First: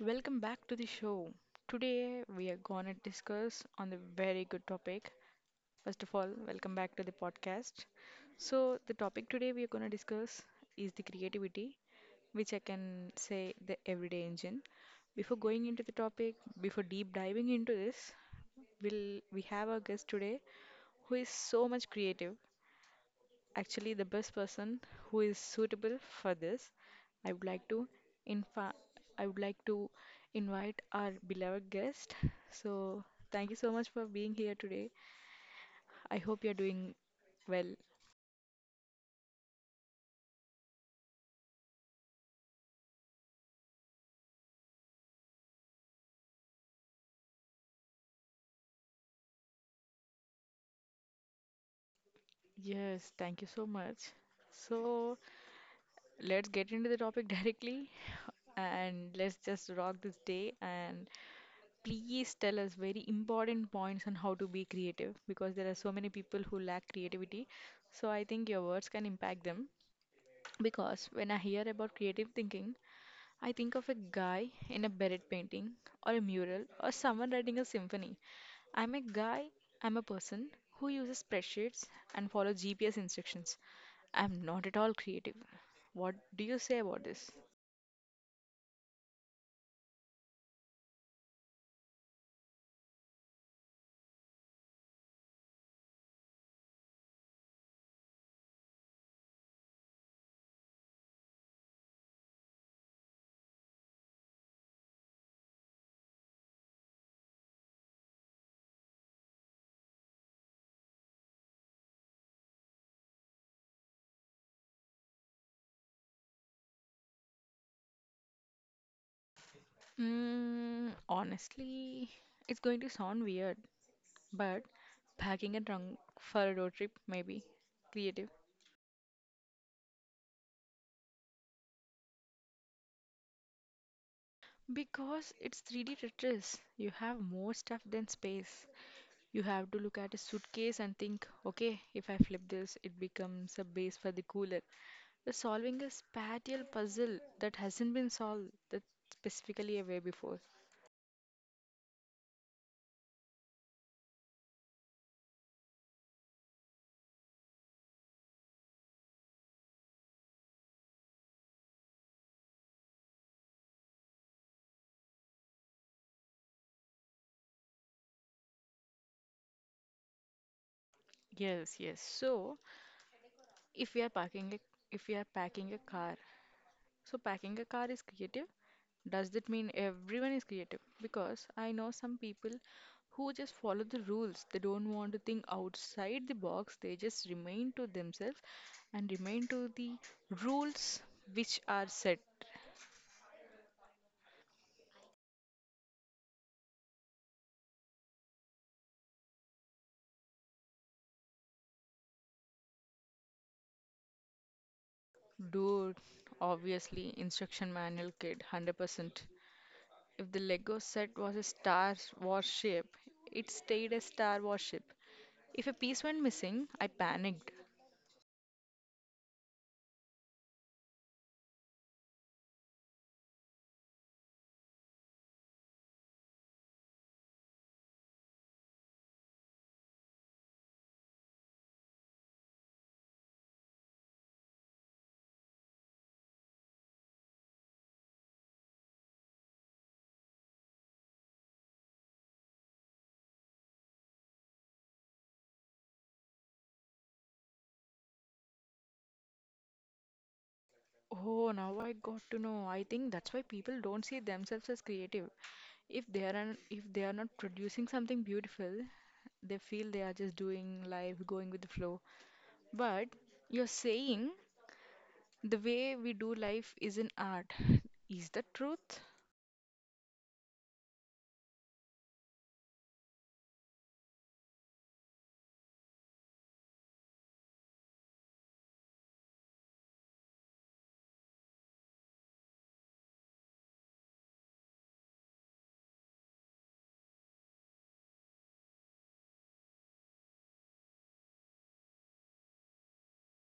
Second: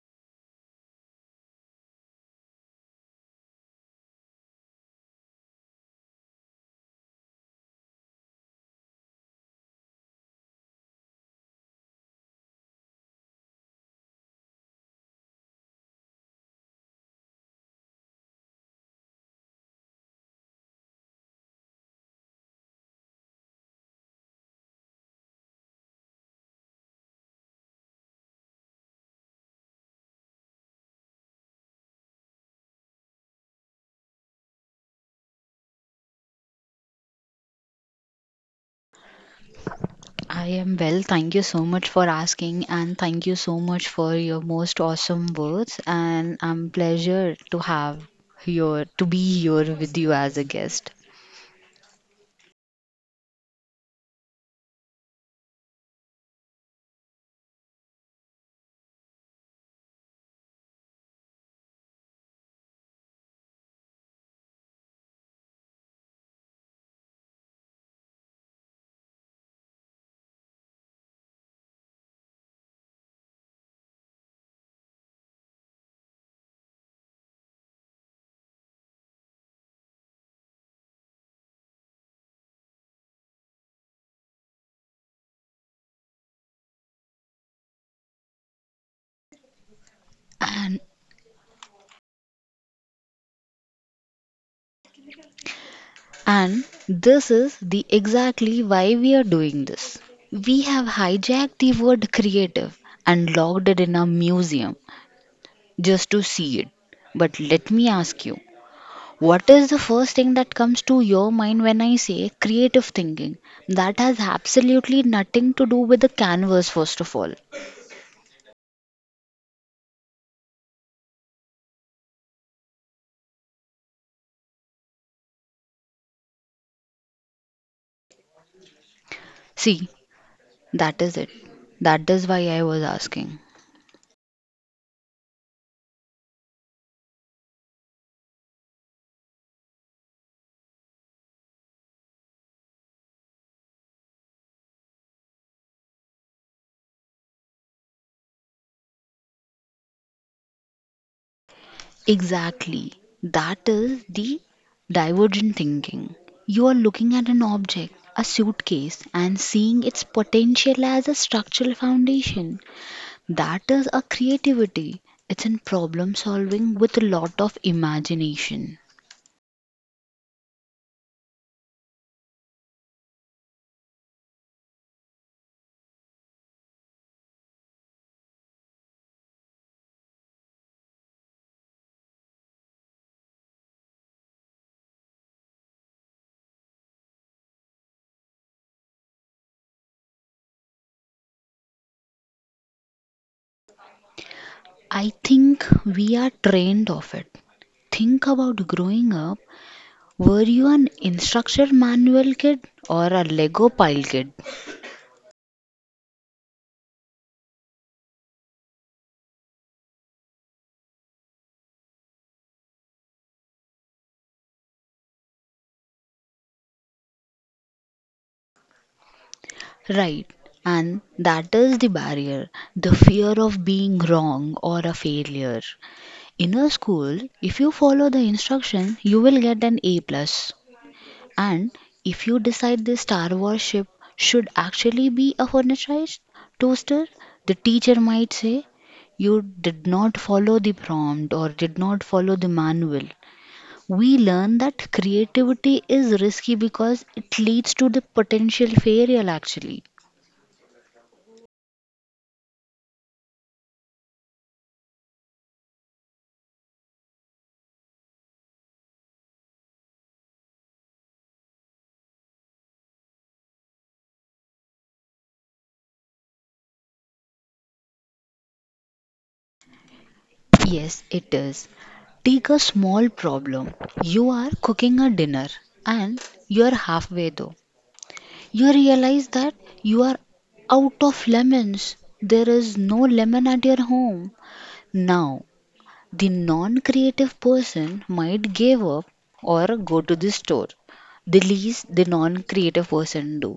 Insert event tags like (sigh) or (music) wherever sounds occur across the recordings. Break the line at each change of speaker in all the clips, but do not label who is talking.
Welcome back to the show. Today we are gonna discuss on the very good topic. First of all, welcome back to the podcast. So the topic today we are gonna discuss is the creativity, which I can say the everyday engine. Before going into the topic, before deep diving into this, we have our guest today who is so much creative, actually the best person who is suitable for this. I would like to infa- I would like to invite our beloved guest. So thank you so much for being here today. I hope you're doing well.
I am well. Thank you so much for asking, and thank you so much for your most awesome words. And I'm pleasure to have your to be here with you as a guest.
Yes, thank you so much. So let's get into the topic (laughs) directly, and let's just rock this day and please tell us very important points on how to be creative, because there are so many people who lack creativity. So I think your words can impact them. Because when I hear about creative thinking, I think of a guy in a beret painting, or a mural, or someone writing a symphony. I'm a guy, I'm a person who uses spreadsheets and follows GPS instructions. I'm not at all creative. What do you say about this?
And and this is the exactly why we are doing this. We have hijacked the word creative and locked it in a museum just to see it. But let me ask you, what is the first thing that comes to your mind when I say creative thinking? That has absolutely nothing to do with the canvas, first of all.
Mm, honestly, it's going to sound weird, but packing a trunk for a road trip may be creative.
See, that is it. That is why I was asking.
Because it's 3D Tetris, you have more stuff than space. You have to look at a suitcase and think, okay, if I flip this, it becomes a base for the cooler. You're solving a spatial puzzle that hasn't been solved that specifically a way before.
Exactly. That is the divergent thinking. You are looking at an object, a suitcase, and seeing its potential as a structural foundation. That is a creativity. It's in problem solving with a lot of imagination.
Yes, yes. So if we are parking a if we are packing a car, so packing a car is creative. Does that mean everyone is creative? Because I know some people who just follow the rules. They don't want to think outside the box. They just remain to themselves and remain to the rules which are set.
I think we are trained of it. Think about growing up. Were you an instruction manual kid or a Lego pile kid?
Dude, obviously, instruction manual kid, 100%. If the Lego set was a Star Wars ship, it stayed a Star Wars ship. If a piece went missing, I panicked.
Right. And that is the barrier the fear of being wrong or a failure. In a school, if you follow the instruction, you will get an A. plus. And if you decide the Star Wars ship should actually be a furnace rice toaster, the teacher might say, you did not follow the prompt or did not follow the manual. We learn that creativity is risky because it leads to the potential failure actually.
Oh, now I got to know. I think that's why people don't see themselves as creative. If they are not producing something beautiful, they feel they are just doing life, going with the flow. But you're saying the way we do life is an art. (laughs) Is that truth?
Yes, it is. Take a small problem. You are cooking a dinner and you are halfway though. You realize that you are out of lemons. There is no lemon at your home. Now, the non creative person might give up or go to the store. The least the non creative person do.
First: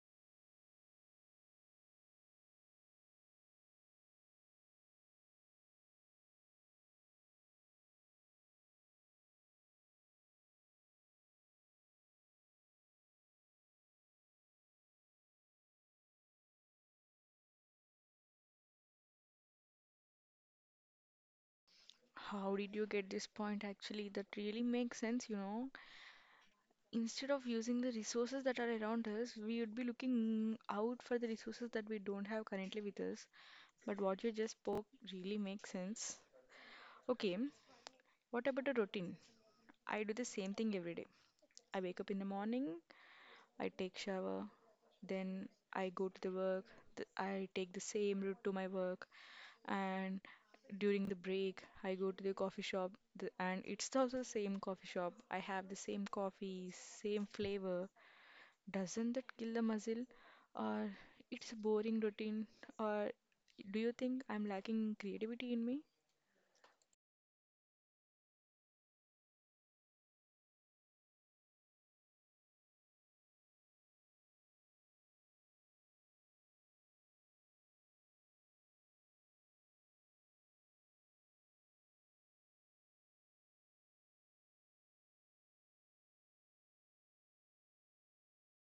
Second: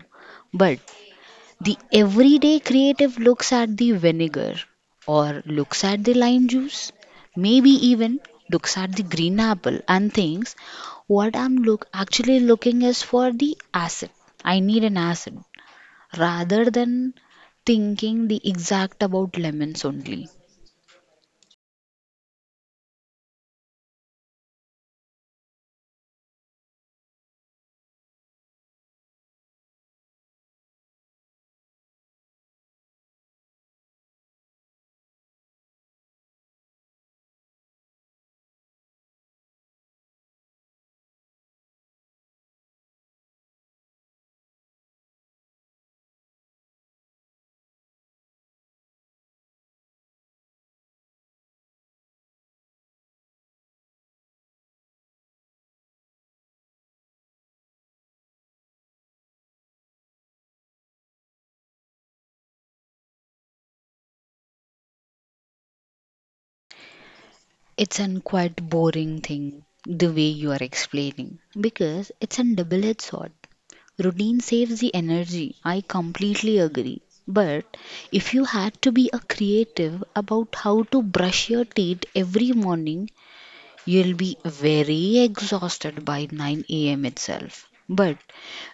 But the everyday creative looks at the vinegar or looks at the lime juice, maybe even looks at the green apple and thinks what I'm look actually looking is for the acid. I need an acid rather than thinking the exact about lemons only.
How did you get this point? Actually, that really makes sense, you know. Instead of using the resources that are around us, we would be looking out for the resources that we don't have currently with us. But what you just spoke really makes sense. Okay, what about a routine? I do the same thing every day. I wake up in the morning, I take shower, then I go to the work, I take the same route to my work, and during the break, I go to the coffee shop, and it's also the same coffee shop. I have the same coffee, same flavor. Doesn't that kill the muscle? Or it's a boring routine? Or do you think I'm lacking creativity in me?
It's an quite boring thing the way you are explaining because it's a double edged sword. Routine saves the energy. I completely agree. But if you had to be a creative about how to brush your teeth every morning, you'll be very exhausted by 9 a.m. itself. But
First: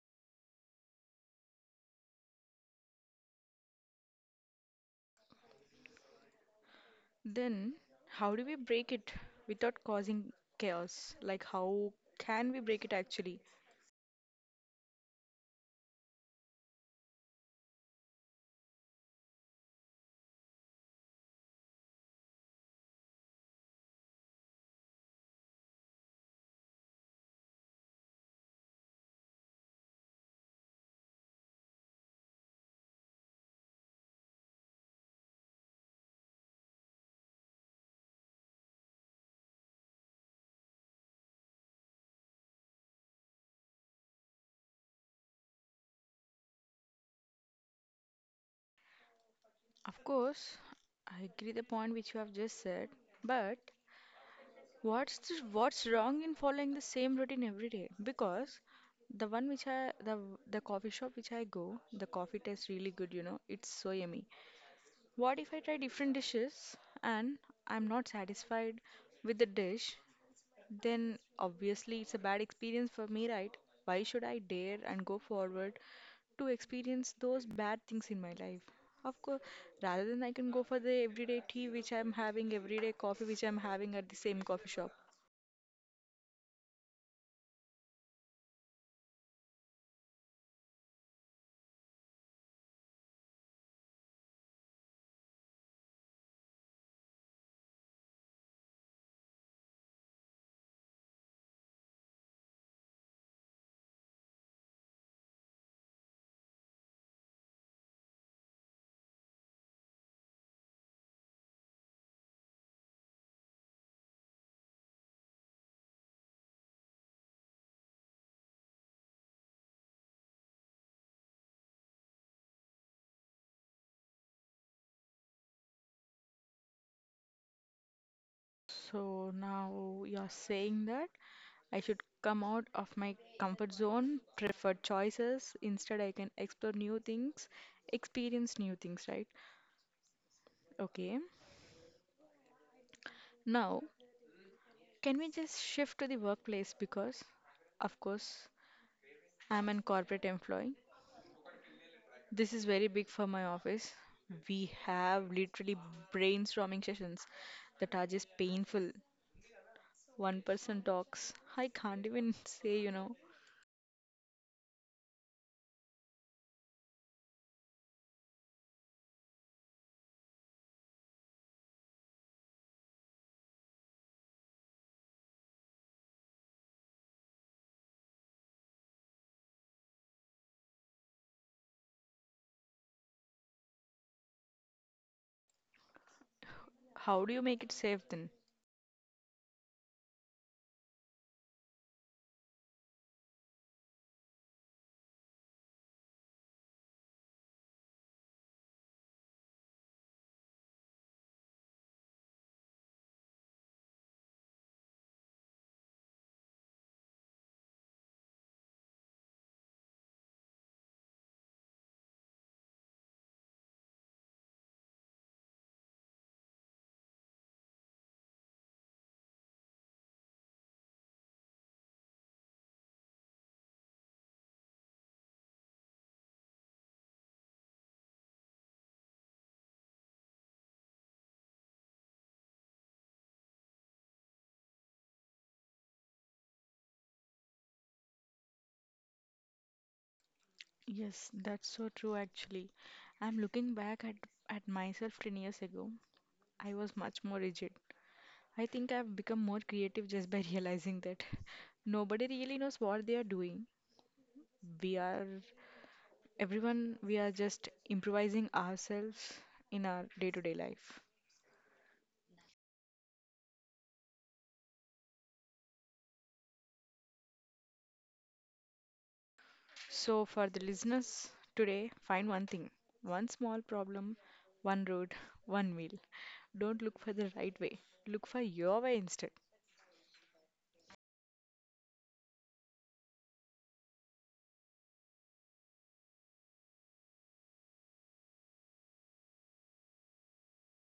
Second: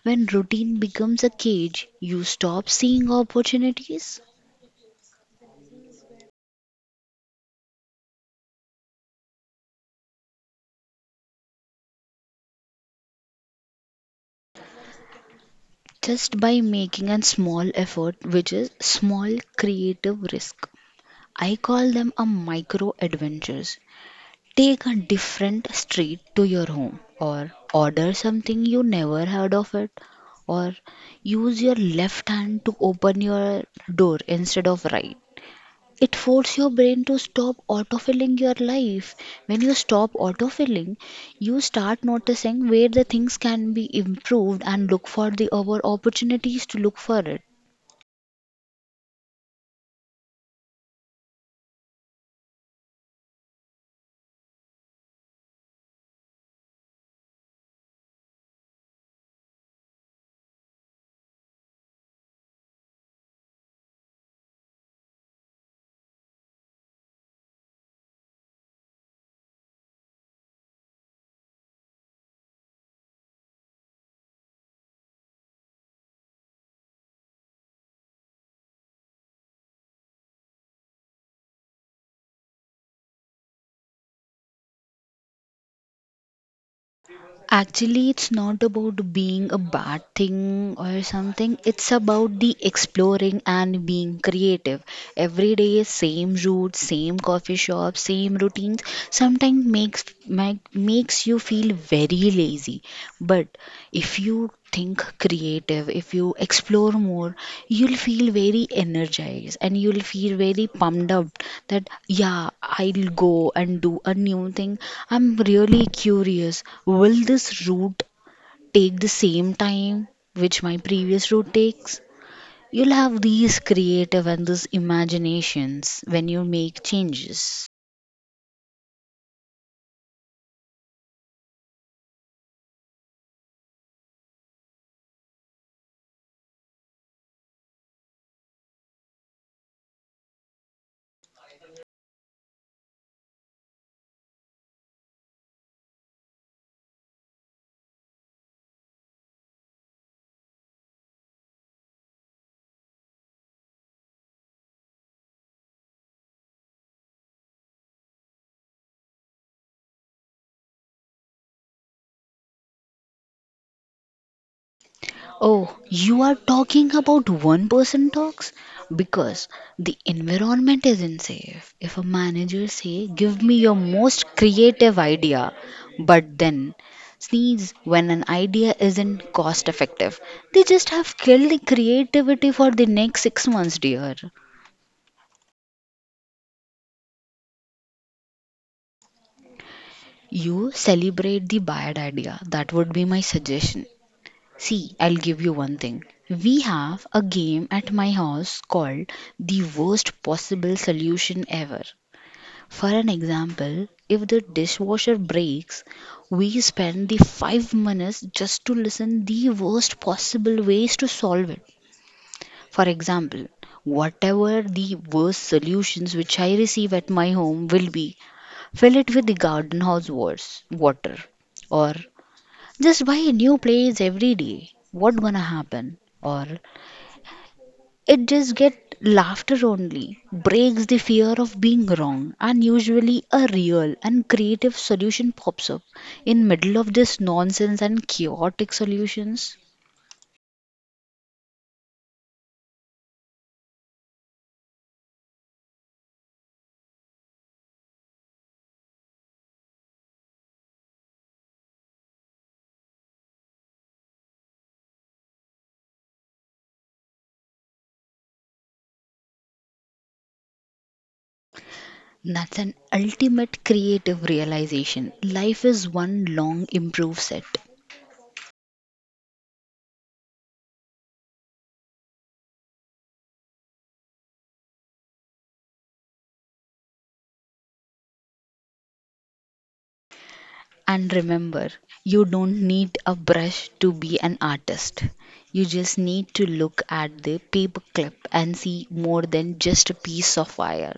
when routine becomes a cage, you stop seeing opportunities
Then, how do we break it without causing chaos? Like, how can we break it actually?
just by making a small effort, which is small creative risk. I call them a micro adventures. Take a different street to your home, or order something you never heard of it, or use your left hand to open your door instead of right it forces your brain to stop autofilling your life. When you stop autofilling, you start noticing where the things can be improved and look for the our opportunities to look for it.
Of course, I agree the point which you have just said, but what's wrong in following the same routine every day? Because the one which I the coffee shop which I go, the coffee tastes really good, you know, it's so yummy. What if I try different dishes and I'm not satisfied with the dish? Then obviously it's a bad experience for me, right? Why should I dare and go forward to experience those bad things in my life? Of course, rather than I can go for the everyday tea which I'm having, everyday coffee which I'm having at the same coffee shop.
Actually, it's not about being a bad thing or something. It's about the exploring and being creative. Every day, same route, same coffee shop, same routines. Sometimes makes you feel very lazy. But if you think creative, if you explore more, you'll feel very energized and you'll feel very pumped up that yeah, I'll go and do a new thing. I'm really curious. Will this route take the same time which my previous route takes? You'll have these creative and these imaginations when you make changes.
So now you're saying that I should come out of my comfort zone, prefer choices. Instead, I can explore new things, experience new things, right? Okay. Now, can we just shift to the workplace? Because, of course, I'm an corporate employee. This is very big for my office. We have literally brainstorming sessions that are just painful. One person talks. I can't even (laughs) say, you know,
Oh, you are talking about one person talks? Because the environment isn't safe. If a manager say, give me your most creative idea, but then sneeze when an idea isn't cost effective. They just have killed the creativity for the next 6 months, dear.
how do you make it safe then?
You celebrate the bad idea. That would be my suggestion. See, I'll give you one thing. We have a game at my house called the worst possible solution ever. For an example, if the dishwasher breaks, we spend the 5 minutes just to listen the worst possible ways to solve it. For example, whatever the worst solutions which I receive at my home will be fill it with the water or just buy a new place every day. What gonna happen? Or it just get laughter only. Breaks the fear of being wrong and usually a real and creative solution pops up in middle of this nonsense and chaotic solutions.
Yes, that's so true actually. I'm looking back at myself 10 years ago. I was much more rigid. I think I've become more creative just by (laughs) realizing that nobody really knows what they are doing. We are, we are just improvising ourselves in our day-to-day life.
That's an ultimate creative realization. Life is one long improve set.
So, for the listeners today, find one thing, one small problem, one road, (laughs) one meal. Don't look for the right way. Look for your way instead.
And remember, you don't need a brush to be an artist. You just need to look at the paperclip and see more than just a piece of wire.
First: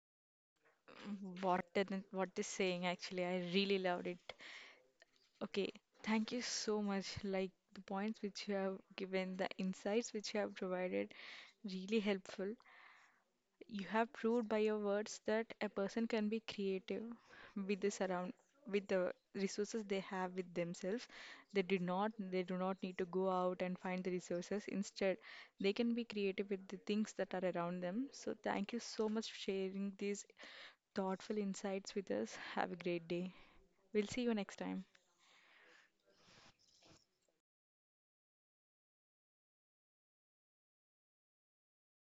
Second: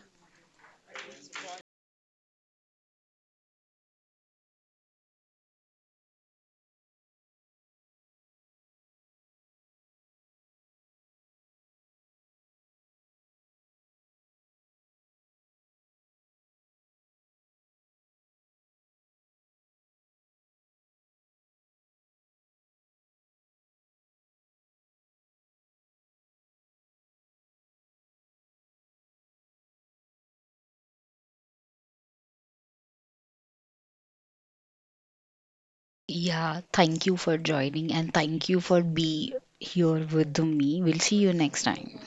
Mhm. What didn't what this saying actually, I really loved it. Okay, thank you so much. Like the points which you have given, the insights which you have provided, really helpful. You have proved by your words that a person can be creative with the surround with the resources they have with themselves. They do not need to go out and find the resources. Instead, they can be creative with the things that are around them. So thank you so much for sharing these thoughtful insights with us. Have a great day. We'll see you next time.
Yeah, thank you for joining and thank you for be here with me. We'll see you next time.